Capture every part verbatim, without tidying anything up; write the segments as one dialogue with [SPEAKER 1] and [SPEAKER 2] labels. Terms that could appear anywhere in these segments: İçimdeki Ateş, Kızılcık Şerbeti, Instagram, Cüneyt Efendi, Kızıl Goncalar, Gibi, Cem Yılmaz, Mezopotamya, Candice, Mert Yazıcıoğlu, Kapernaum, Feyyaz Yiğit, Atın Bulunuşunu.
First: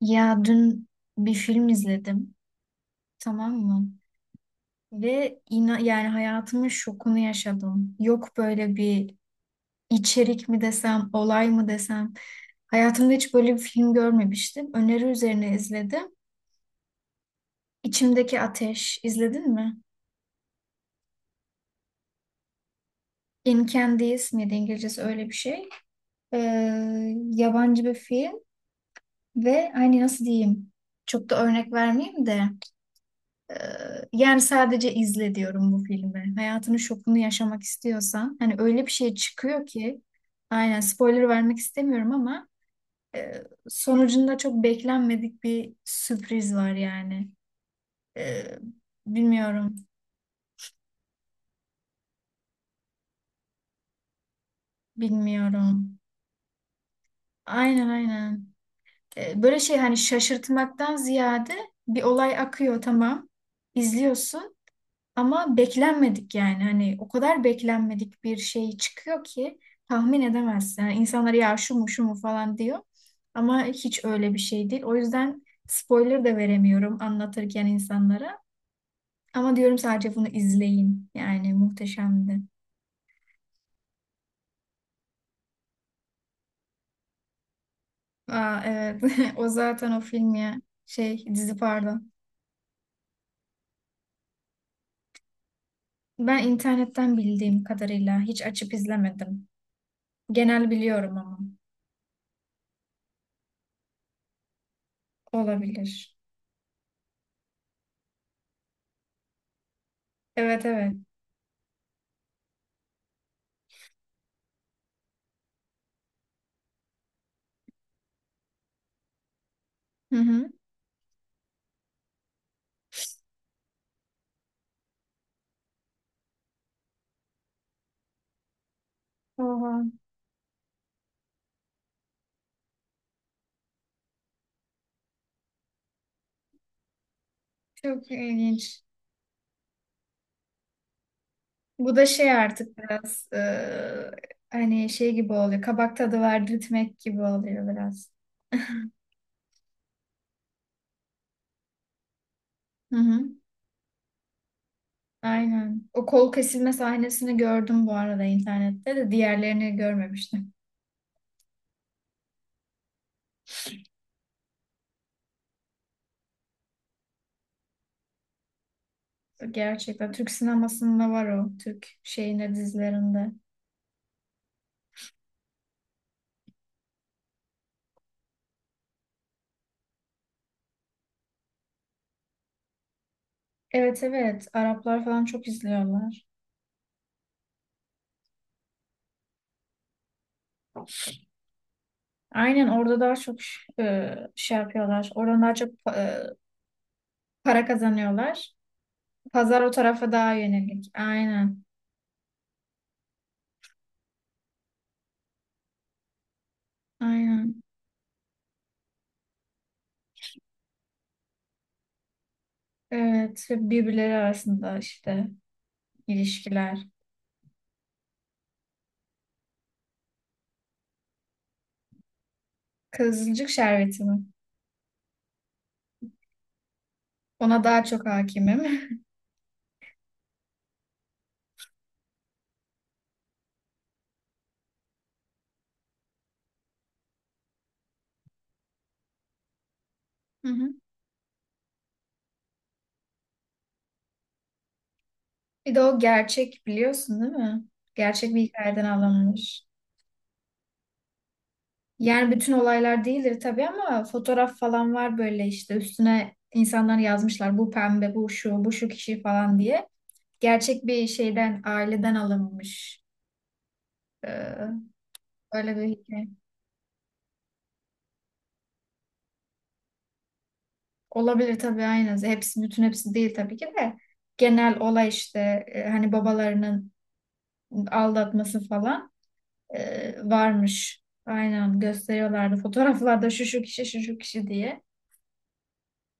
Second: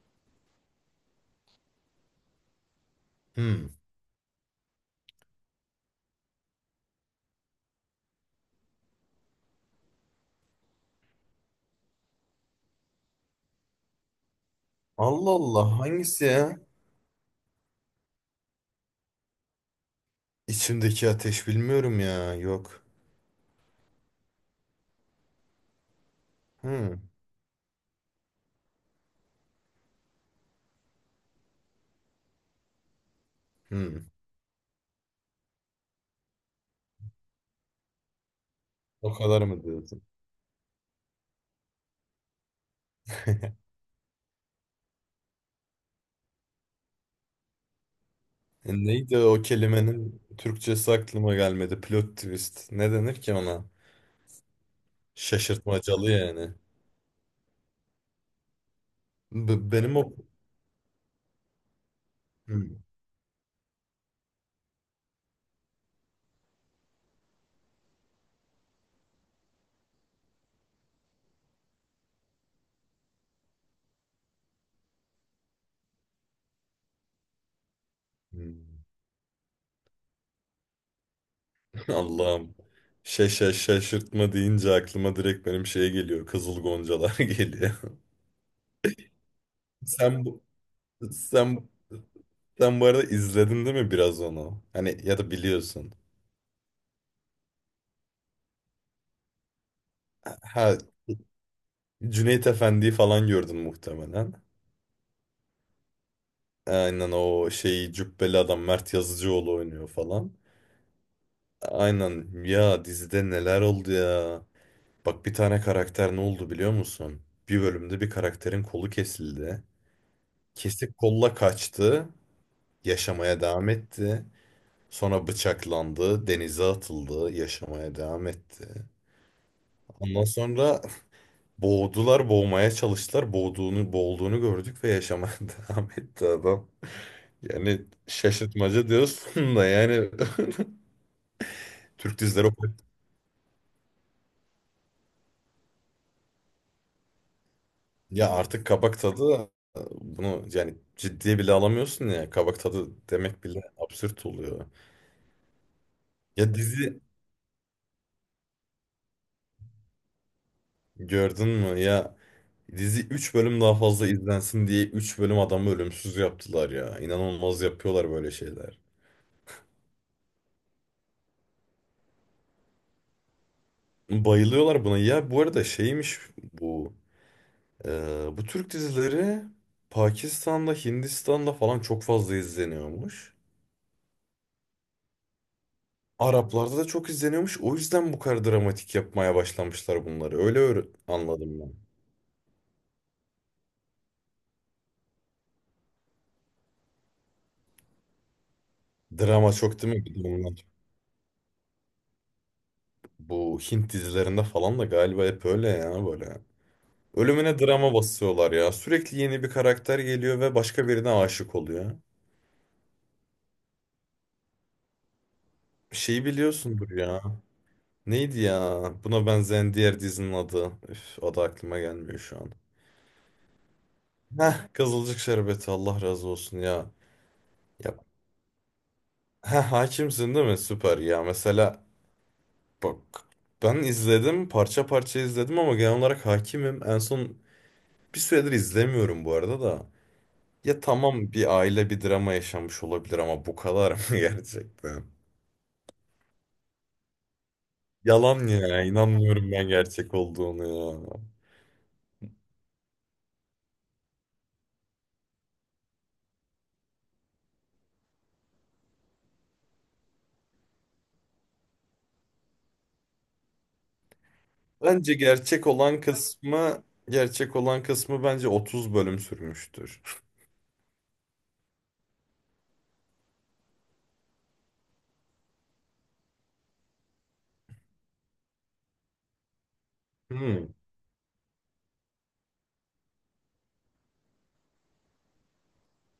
[SPEAKER 1] Ya dün bir film izledim, tamam
[SPEAKER 2] Hmm.
[SPEAKER 1] mı? Ve ina yani hayatımın şokunu yaşadım. Yok böyle bir içerik mi desem, olay mı desem. Hayatımda hiç böyle bir film görmemiştim. Öneri
[SPEAKER 2] Allah
[SPEAKER 1] üzerine
[SPEAKER 2] Allah
[SPEAKER 1] izledim.
[SPEAKER 2] hangisi ya?
[SPEAKER 1] İçimdeki Ateş, izledin mi?
[SPEAKER 2] İçimdeki ateş bilmiyorum ya. Yok.
[SPEAKER 1] In Candice miydi İngilizcesi öyle bir şey. Ee,
[SPEAKER 2] Hmm.
[SPEAKER 1] Yabancı bir film ve hani nasıl diyeyim? Çok da örnek vermeyeyim de. Ee,
[SPEAKER 2] Hmm.
[SPEAKER 1] Yani sadece izle diyorum bu filmi. Hayatının şokunu yaşamak istiyorsan hani öyle bir
[SPEAKER 2] O
[SPEAKER 1] şey
[SPEAKER 2] kadar mı
[SPEAKER 1] çıkıyor ki
[SPEAKER 2] diyorsun?
[SPEAKER 1] aynen spoiler vermek istemiyorum ama e, sonucunda çok beklenmedik bir sürpriz var yani. Ee,
[SPEAKER 2] E neydi o
[SPEAKER 1] bilmiyorum,
[SPEAKER 2] kelimenin Türkçesi aklıma gelmedi. Plot twist. Ne denir ki ona?
[SPEAKER 1] bilmiyorum.
[SPEAKER 2] Şaşırtmacalı yani.
[SPEAKER 1] Aynen aynen. Ee, böyle
[SPEAKER 2] B-
[SPEAKER 1] şey hani
[SPEAKER 2] benim o.
[SPEAKER 1] şaşırtmaktan ziyade bir olay akıyor
[SPEAKER 2] Hmm.
[SPEAKER 1] tamam. İzliyorsun. Ama beklenmedik yani hani o kadar beklenmedik bir şey çıkıyor ki tahmin edemezsin. Yani insanlar ya şu mu şu mu falan diyor ama hiç öyle bir şey değil. O yüzden spoiler da veremiyorum anlatırken insanlara.
[SPEAKER 2] Hmm.
[SPEAKER 1] Ama diyorum sadece bunu izleyin. Yani muhteşemdi.
[SPEAKER 2] Allah'ım. Şaşa şaşırtma deyince aklıma direkt benim şey geliyor. Kızıl Goncalar geliyor.
[SPEAKER 1] Aa, evet o zaten o
[SPEAKER 2] Sen
[SPEAKER 1] film
[SPEAKER 2] bu.
[SPEAKER 1] ya şey dizi
[SPEAKER 2] Sen,
[SPEAKER 1] pardon.
[SPEAKER 2] sen bu arada izledin değil mi biraz onu? Hani ya da biliyorsun.
[SPEAKER 1] Ben internetten bildiğim kadarıyla hiç açıp izlemedim. Genel
[SPEAKER 2] Ha,
[SPEAKER 1] biliyorum ama
[SPEAKER 2] Cüneyt Efendi'yi falan gördün muhtemelen.
[SPEAKER 1] olabilir.
[SPEAKER 2] Aynen o şeyi cübbeli adam Mert Yazıcıoğlu oynuyor falan.
[SPEAKER 1] Evet evet.
[SPEAKER 2] Aynen ya dizide neler oldu ya. Bak bir tane karakter ne oldu biliyor musun? Bir bölümde bir karakterin kolu kesildi.
[SPEAKER 1] Hı hı.
[SPEAKER 2] Kesik kolla kaçtı. Yaşamaya devam etti. Sonra bıçaklandı. Denize atıldı. Yaşamaya devam etti.
[SPEAKER 1] Oha.
[SPEAKER 2] Ondan sonra boğdular, boğmaya çalıştılar. Boğduğunu, boğulduğunu gördük ve yaşamaya devam etti adam. Yani
[SPEAKER 1] Çok ilginç.
[SPEAKER 2] şaşırtmaca diyorsun da yani.
[SPEAKER 1] Bu da
[SPEAKER 2] Türk
[SPEAKER 1] şey
[SPEAKER 2] dizileri, o-
[SPEAKER 1] artık biraz e, hani şey gibi oluyor. Kabak tadı verdirtmek gibi oluyor biraz.
[SPEAKER 2] ya artık kabak tadı, bunu yani ciddiye bile alamıyorsun ya, kabak tadı
[SPEAKER 1] Hı hı.
[SPEAKER 2] demek bile absürt oluyor.
[SPEAKER 1] Aynen. O kol
[SPEAKER 2] Ya
[SPEAKER 1] kesilme
[SPEAKER 2] dizi
[SPEAKER 1] sahnesini gördüm bu arada internette de diğerlerini görmemiştim.
[SPEAKER 2] gördün mü ya? Dizi üç bölüm daha fazla izlensin diye üç bölüm adamı ölümsüz yaptılar ya. İnanılmaz yapıyorlar böyle şeyler.
[SPEAKER 1] Gerçekten Türk sinemasında var o. Türk şeyinde dizilerinde.
[SPEAKER 2] Bayılıyorlar buna. Ya bu arada şeymiş bu e, bu Türk dizileri Pakistan'da Hindistan'da falan çok fazla izleniyormuş.
[SPEAKER 1] Evet evet. Araplar falan çok izliyorlar.
[SPEAKER 2] Araplarda da çok izleniyormuş. O yüzden bu kadar dramatik yapmaya başlamışlar bunları. Öyle öğre- anladım ben.
[SPEAKER 1] Aynen orada daha çok e, şey yapıyorlar. Oradan daha çok e, para kazanıyorlar.
[SPEAKER 2] Drama
[SPEAKER 1] Pazar o
[SPEAKER 2] çok değil mi?
[SPEAKER 1] tarafa
[SPEAKER 2] Bir de
[SPEAKER 1] daha
[SPEAKER 2] bunlar.
[SPEAKER 1] yönelik. Aynen.
[SPEAKER 2] Bu Hint dizilerinde falan da galiba hep öyle ya böyle. Ölümüne
[SPEAKER 1] Aynen.
[SPEAKER 2] drama basıyorlar ya. Sürekli yeni bir karakter geliyor ve başka birine aşık oluyor.
[SPEAKER 1] Evet ve birbirleri arasında işte
[SPEAKER 2] Şeyi
[SPEAKER 1] ilişkiler.
[SPEAKER 2] biliyorsundur ya. Neydi ya? Buna benzeyen diğer dizinin adı. Üf, adı aklıma gelmiyor şu an.
[SPEAKER 1] Kızılcık Şerbeti mi?
[SPEAKER 2] Heh, Kızılcık Şerbeti Allah razı olsun ya.
[SPEAKER 1] Ona daha
[SPEAKER 2] Ya
[SPEAKER 1] çok hakimim.
[SPEAKER 2] heh, hakimsin değil mi? Süper ya. Mesela bak, ben izledim parça parça izledim ama genel olarak hakimim. En son bir süredir izlemiyorum bu arada da.
[SPEAKER 1] Hı hı.
[SPEAKER 2] Ya tamam bir aile bir drama yaşamış olabilir ama bu kadar mı gerçekten?
[SPEAKER 1] Bir de o gerçek biliyorsun değil mi? Gerçek bir
[SPEAKER 2] Yalan ya,
[SPEAKER 1] hikayeden
[SPEAKER 2] inanmıyorum
[SPEAKER 1] alınmış.
[SPEAKER 2] ben gerçek olduğunu ya.
[SPEAKER 1] Yani bütün olaylar değildir tabii ama fotoğraf falan var böyle işte üstüne insanlar yazmışlar bu pembe, bu şu, bu şu kişi falan diye. Gerçek bir şeyden, aileden alınmış. Ee,
[SPEAKER 2] Bence gerçek
[SPEAKER 1] Öyle bir
[SPEAKER 2] olan
[SPEAKER 1] hikaye.
[SPEAKER 2] kısmı gerçek olan kısmı bence otuz bölüm sürmüştür.
[SPEAKER 1] Olabilir tabii aynen. Hepsi bütün hepsi değil tabii ki de. Genel olay işte e, hani babalarının aldatması falan e,
[SPEAKER 2] Hmm.
[SPEAKER 1] varmış. Aynen gösteriyorlardı fotoğraflarda şu şu kişi şu şu kişi diye.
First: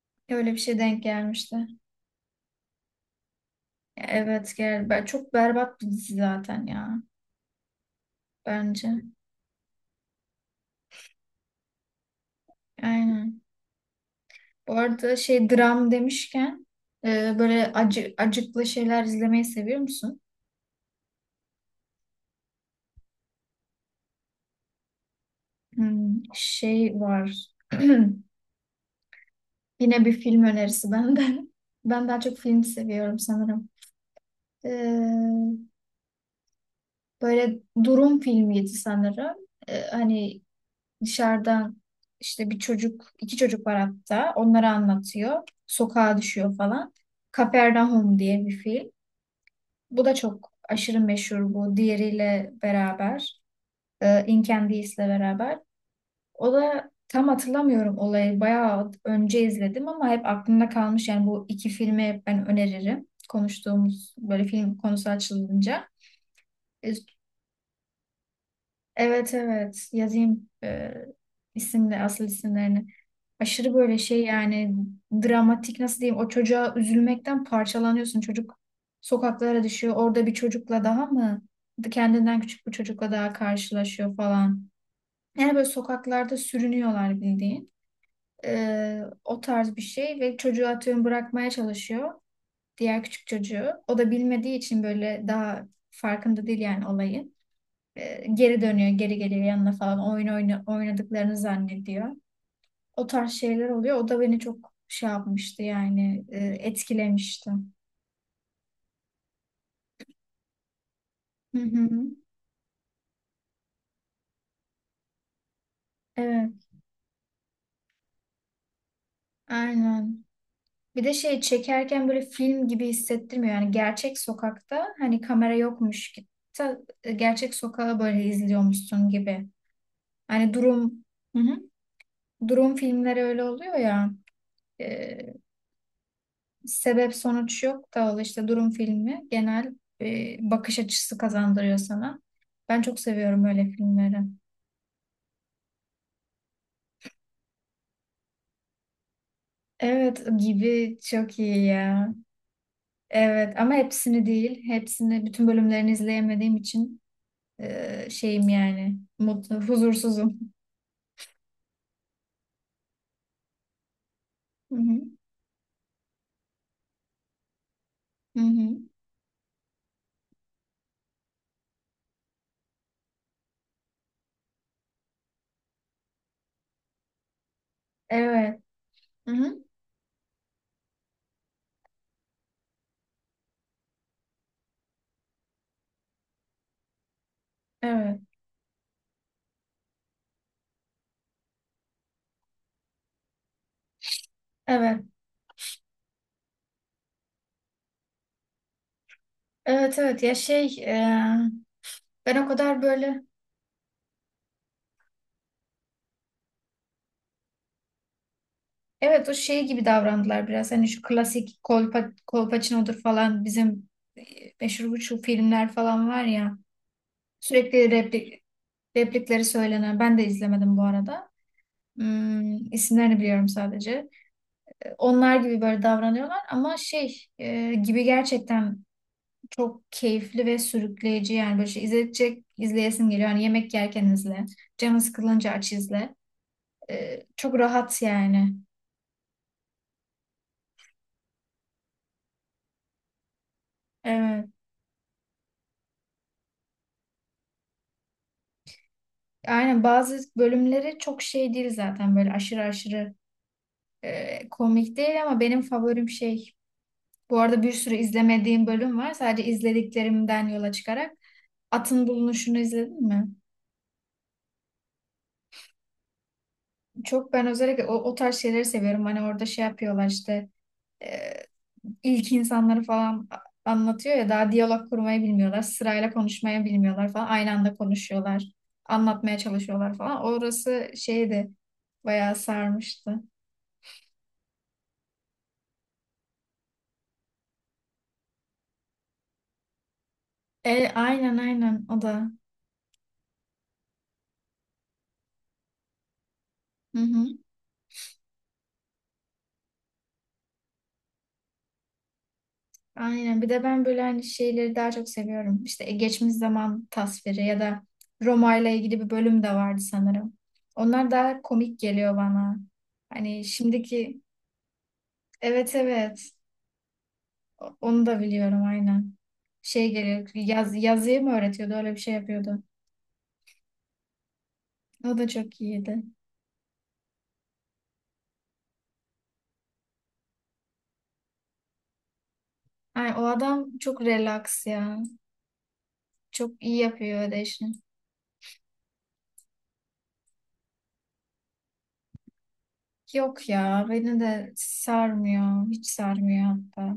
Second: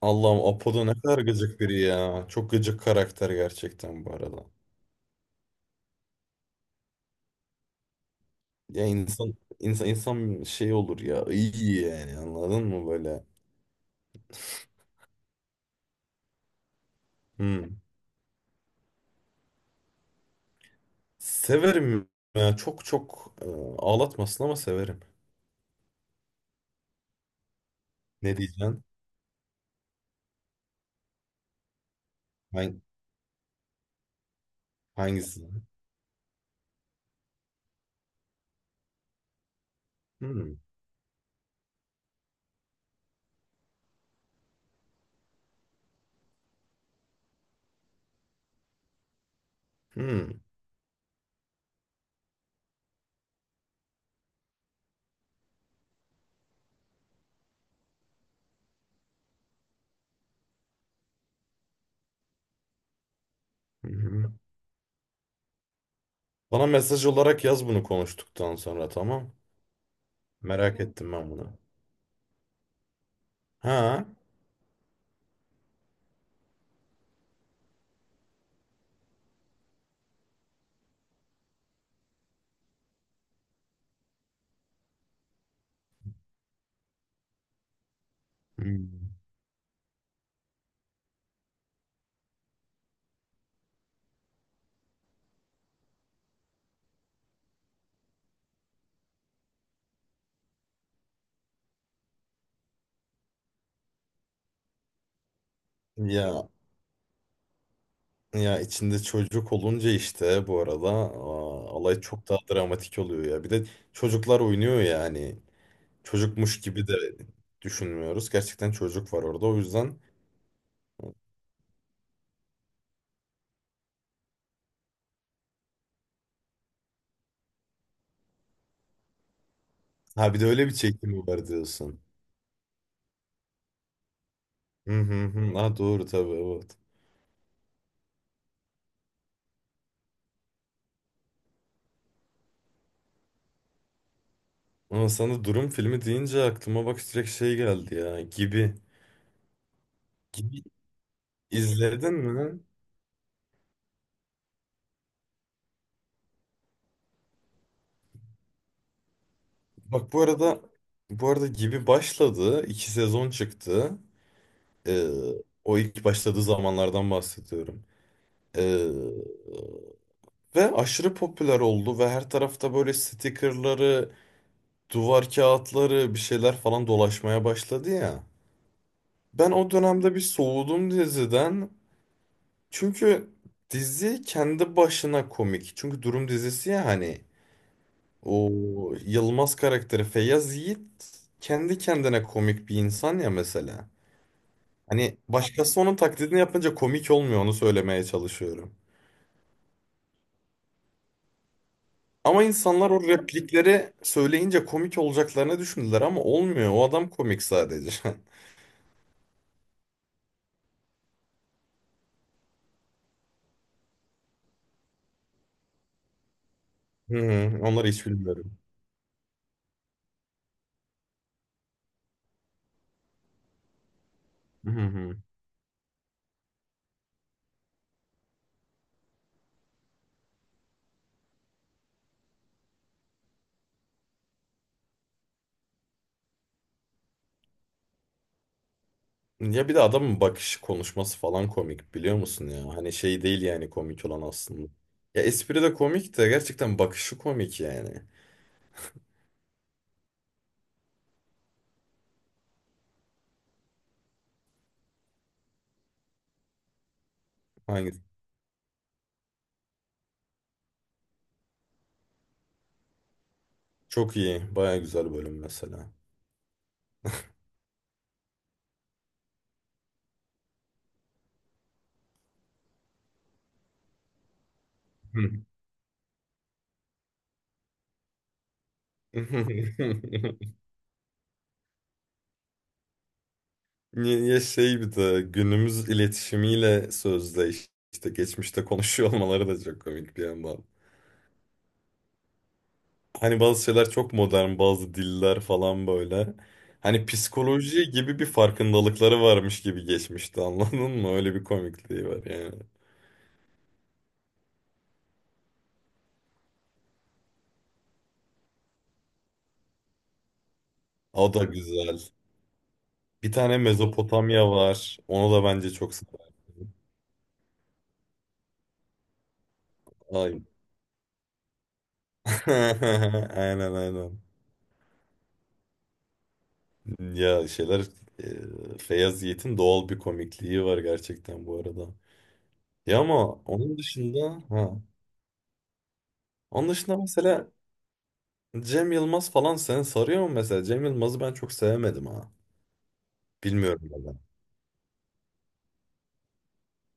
[SPEAKER 2] Allah'ım,
[SPEAKER 1] Öyle bir şey
[SPEAKER 2] Apo'da ne
[SPEAKER 1] denk
[SPEAKER 2] kadar
[SPEAKER 1] gelmişti.
[SPEAKER 2] gıcık biri ya. Çok gıcık karakter gerçekten bu arada.
[SPEAKER 1] Evet gel. ben- Çok berbat bir dizi zaten ya.
[SPEAKER 2] Ya
[SPEAKER 1] Bence.
[SPEAKER 2] insan insan insan şey olur ya iyi, yani anladın mı böyle?
[SPEAKER 1] Aynen. Bu arada şey dram demişken e, böyle
[SPEAKER 2] Hmm.
[SPEAKER 1] acı acıklı şeyler izlemeyi seviyor musun?
[SPEAKER 2] Severim, ya çok çok e, ağlatmasın ama severim.
[SPEAKER 1] Hmm, şey var.
[SPEAKER 2] Ne diyeceksin?
[SPEAKER 1] Yine bir film önerisi benden. Ben daha çok film
[SPEAKER 2] Ben
[SPEAKER 1] seviyorum sanırım. Ee,
[SPEAKER 2] hangisini?
[SPEAKER 1] Böyle durum filmiydi sanırım. Ee, hani
[SPEAKER 2] Hmm.
[SPEAKER 1] dışarıdan işte bir çocuk, iki çocuk var hatta. Onları anlatıyor. Sokağa düşüyor falan. Kapernaum diye bir film. Bu da
[SPEAKER 2] Hmm.
[SPEAKER 1] çok aşırı meşhur bu. Diğeriyle beraber. E, In Candice ile beraber. O da tam hatırlamıyorum olayı. Bayağı önce izledim ama hep aklımda kalmış. Yani bu iki filmi ben öneririm. Konuştuğumuz
[SPEAKER 2] Hmm.
[SPEAKER 1] böyle film konusu açılınca.
[SPEAKER 2] Bana
[SPEAKER 1] E,
[SPEAKER 2] mesaj olarak yaz bunu konuştuktan sonra, tamam.
[SPEAKER 1] Evet evet yazayım
[SPEAKER 2] Merak
[SPEAKER 1] e,
[SPEAKER 2] ettim ben bunu.
[SPEAKER 1] isimle asıl isimlerini. Aşırı böyle
[SPEAKER 2] Ha?
[SPEAKER 1] şey yani dramatik nasıl diyeyim o çocuğa üzülmekten parçalanıyorsun. Çocuk sokaklara düşüyor. Orada bir çocukla daha mı kendinden küçük bir çocukla daha karşılaşıyor falan. Yani böyle sokaklarda sürünüyorlar bildiğin. Ee,
[SPEAKER 2] Hmm.
[SPEAKER 1] o tarz bir şey ve çocuğu atıyorum bırakmaya çalışıyor. Diğer küçük çocuğu. O da bilmediği için böyle daha farkında değil yani olayın. Ee, geri dönüyor, geri geliyor yanına falan. Oyun oyna, oynadıklarını zannediyor. O tarz şeyler oluyor. O da beni çok şey yapmıştı yani e,
[SPEAKER 2] Ya
[SPEAKER 1] etkilemişti.
[SPEAKER 2] ya içinde çocuk olunca işte bu arada, aa,
[SPEAKER 1] Hı hı.
[SPEAKER 2] olay çok daha dramatik oluyor ya. Bir de çocuklar oynuyor yani.
[SPEAKER 1] Evet,
[SPEAKER 2] Çocukmuş gibi de düşünmüyoruz. Gerçekten çocuk var orada. O yüzden
[SPEAKER 1] aynen. Bir de şey çekerken böyle film gibi hissettirmiyor. Yani gerçek sokakta hani kamera yokmuş ki Ta- gerçek sokağı böyle izliyormuşsun gibi.
[SPEAKER 2] ha, bir de
[SPEAKER 1] Hani
[SPEAKER 2] öyle bir
[SPEAKER 1] durum
[SPEAKER 2] çekimi
[SPEAKER 1] hı
[SPEAKER 2] var
[SPEAKER 1] hı.
[SPEAKER 2] diyorsun.
[SPEAKER 1] Durum filmleri öyle oluyor ya.
[SPEAKER 2] Hı hı
[SPEAKER 1] e,
[SPEAKER 2] hı. Ha, doğru tabii, evet.
[SPEAKER 1] Sebep sonuç yok da o işte durum filmi genel e, bakış açısı kazandırıyor sana. Ben çok seviyorum öyle filmleri.
[SPEAKER 2] Ama sana durum filmi deyince aklıma bak direkt şey geldi ya. Gibi.
[SPEAKER 1] Evet
[SPEAKER 2] Gibi
[SPEAKER 1] gibi çok iyi
[SPEAKER 2] izledin
[SPEAKER 1] ya.
[SPEAKER 2] mi?
[SPEAKER 1] Evet ama hepsini değil. Hepsini bütün bölümlerini izleyemediğim için e, şeyim yani mutlu,
[SPEAKER 2] Bak bu
[SPEAKER 1] huzursuzum.
[SPEAKER 2] arada, bu arada Gibi başladı. İki sezon çıktı.
[SPEAKER 1] Hı hı.
[SPEAKER 2] Ee, o ilk başladığı zamanlardan bahsediyorum.
[SPEAKER 1] Hı hı.
[SPEAKER 2] Ee, ve aşırı popüler oldu ve her tarafta böyle stickerları, duvar kağıtları, bir şeyler falan dolaşmaya başladı ya.
[SPEAKER 1] Evet. Hı
[SPEAKER 2] Ben
[SPEAKER 1] hı.
[SPEAKER 2] o dönemde bir soğudum diziden. Çünkü dizi kendi başına komik. Çünkü durum dizisi ya, hani
[SPEAKER 1] Evet.
[SPEAKER 2] o Yılmaz karakteri Feyyaz Yiğit kendi kendine komik bir insan ya mesela.
[SPEAKER 1] Evet.
[SPEAKER 2] Hani başkası onun taklidini yapınca komik olmuyor, onu söylemeye çalışıyorum.
[SPEAKER 1] Evet evet ya şey e, ben
[SPEAKER 2] Ama
[SPEAKER 1] o kadar
[SPEAKER 2] insanlar o
[SPEAKER 1] böyle
[SPEAKER 2] replikleri söyleyince komik olacaklarını düşündüler, ama olmuyor. O adam komik sadece.
[SPEAKER 1] evet o şey gibi davrandılar biraz. Hani şu klasik kolpa, Kolpaçino'dur falan bizim e, meşhur bu şu filmler falan var ya.
[SPEAKER 2] Hı hı, onları
[SPEAKER 1] Sürekli
[SPEAKER 2] hiç
[SPEAKER 1] replik,
[SPEAKER 2] bilmiyorum.
[SPEAKER 1] replikleri söylenen. Ben de izlemedim bu arada. Hmm, isimlerini biliyorum sadece.
[SPEAKER 2] Hı hı.
[SPEAKER 1] Onlar gibi böyle davranıyorlar ama şey e, gibi gerçekten çok keyifli ve sürükleyici yani böyle şey izleyecek izleyesin geliyor. Hani yemek yerken izle, canın sıkılınca aç izle. E, çok rahat yani.
[SPEAKER 2] Ya bir de adamın bakışı, konuşması falan komik, biliyor musun ya? Hani şey değil yani komik olan
[SPEAKER 1] Evet.
[SPEAKER 2] aslında. Ya espri de komik de, gerçekten bakışı komik yani.
[SPEAKER 1] Aynen bazı bölümleri çok şey değil zaten böyle aşırı aşırı e, komik değil ama benim favorim şey. Bu arada bir sürü
[SPEAKER 2] Hangi?
[SPEAKER 1] izlemediğim bölüm var. Sadece izlediklerimden yola çıkarak Atın Bulunuşunu izledin mi?
[SPEAKER 2] Çok iyi. Baya güzel bölüm mesela.
[SPEAKER 1] Çok ben özellikle o, o tarz şeyleri seviyorum. Hani orada şey yapıyorlar işte e, ilk insanları falan a- anlatıyor ya daha diyalog kurmayı
[SPEAKER 2] Hı.
[SPEAKER 1] bilmiyorlar. Sırayla konuşmayı bilmiyorlar falan. Aynı anda konuşuyorlar. Anlatmaya çalışıyorlar falan. Orası şeydi bayağı sarmıştı.
[SPEAKER 2] Ya şey, bir de günümüz iletişimiyle sözde işte geçmişte konuşuyor olmaları da çok komik bir yandan.
[SPEAKER 1] E, aynen aynen o da.
[SPEAKER 2] Hani bazı şeyler çok modern, bazı diller falan böyle.
[SPEAKER 1] Hı
[SPEAKER 2] Hani
[SPEAKER 1] hı.
[SPEAKER 2] psikoloji gibi bir farkındalıkları varmış gibi geçmişti, anladın mı? Öyle bir komikliği var yani.
[SPEAKER 1] Aynen. Bir de ben böyle hani şeyleri daha çok seviyorum. İşte e, geçmiş zaman tasviri ya da Roma ile ilgili bir bölüm de vardı sanırım. Onlar
[SPEAKER 2] O
[SPEAKER 1] daha
[SPEAKER 2] da
[SPEAKER 1] komik
[SPEAKER 2] güzel.
[SPEAKER 1] geliyor bana.
[SPEAKER 2] Bir
[SPEAKER 1] Hani
[SPEAKER 2] tane
[SPEAKER 1] şimdiki
[SPEAKER 2] Mezopotamya var. Onu da bence
[SPEAKER 1] evet
[SPEAKER 2] çok
[SPEAKER 1] evet
[SPEAKER 2] severdim.
[SPEAKER 1] O- onu da biliyorum aynen. Şey geliyor
[SPEAKER 2] Ay.
[SPEAKER 1] yaz, yazıyı mı öğretiyordu öyle bir şey yapıyordu.
[SPEAKER 2] Aynen aynen.
[SPEAKER 1] O da çok iyiydi.
[SPEAKER 2] Ya şeyler, e, Feyyaz Yiğit'in doğal bir komikliği var gerçekten bu arada. Ya
[SPEAKER 1] Ay, o
[SPEAKER 2] ama onun
[SPEAKER 1] adam çok
[SPEAKER 2] dışında
[SPEAKER 1] relax
[SPEAKER 2] ha.
[SPEAKER 1] ya. Çok
[SPEAKER 2] Onun
[SPEAKER 1] iyi
[SPEAKER 2] dışında
[SPEAKER 1] yapıyor öyle
[SPEAKER 2] mesela
[SPEAKER 1] işini.
[SPEAKER 2] Cem Yılmaz falan seni sarıyor mu mesela? Cem Yılmaz'ı ben çok sevemedim ha.
[SPEAKER 1] Yok
[SPEAKER 2] Bilmiyorum
[SPEAKER 1] ya
[SPEAKER 2] neden.
[SPEAKER 1] beni de sarmıyor. Hiç sarmıyor hatta.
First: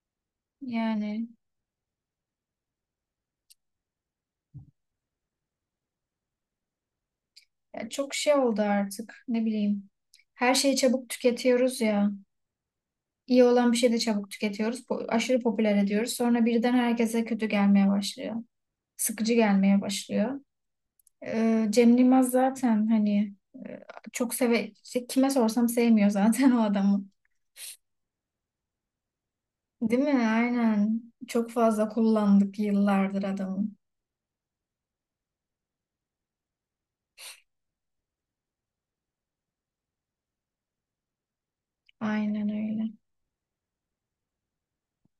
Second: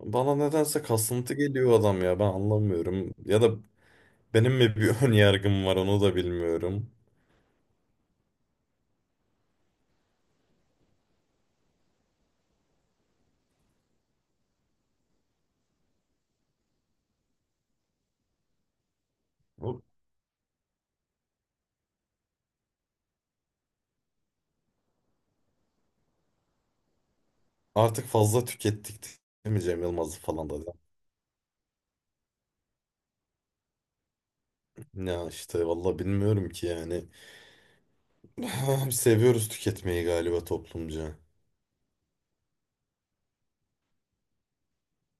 [SPEAKER 2] Bana nedense
[SPEAKER 1] Yani
[SPEAKER 2] kasıntı geliyor adam ya, ben anlamıyorum. Ya da benim mi bir ön yargım var, onu da bilmiyorum.
[SPEAKER 1] ya çok şey oldu artık ne bileyim. Her şeyi çabuk tüketiyoruz ya. İyi olan bir şeyi de çabuk tüketiyoruz. po- Aşırı popüler ediyoruz. Sonra birden herkese kötü gelmeye başlıyor. Sıkıcı gelmeye
[SPEAKER 2] Bu-
[SPEAKER 1] başlıyor. Ee, Cem Yılmaz zaten hani e, çok seve işte kime sorsam sevmiyor zaten o adamı.
[SPEAKER 2] Artık fazla tükettik değil mi Cem
[SPEAKER 1] Değil
[SPEAKER 2] Yılmaz'ı
[SPEAKER 1] mi?
[SPEAKER 2] falan da.
[SPEAKER 1] Aynen. Çok fazla kullandık yıllardır adamı.
[SPEAKER 2] Ya işte valla bilmiyorum ki yani. Seviyoruz tüketmeyi galiba toplumca.
[SPEAKER 1] Aynen öyle.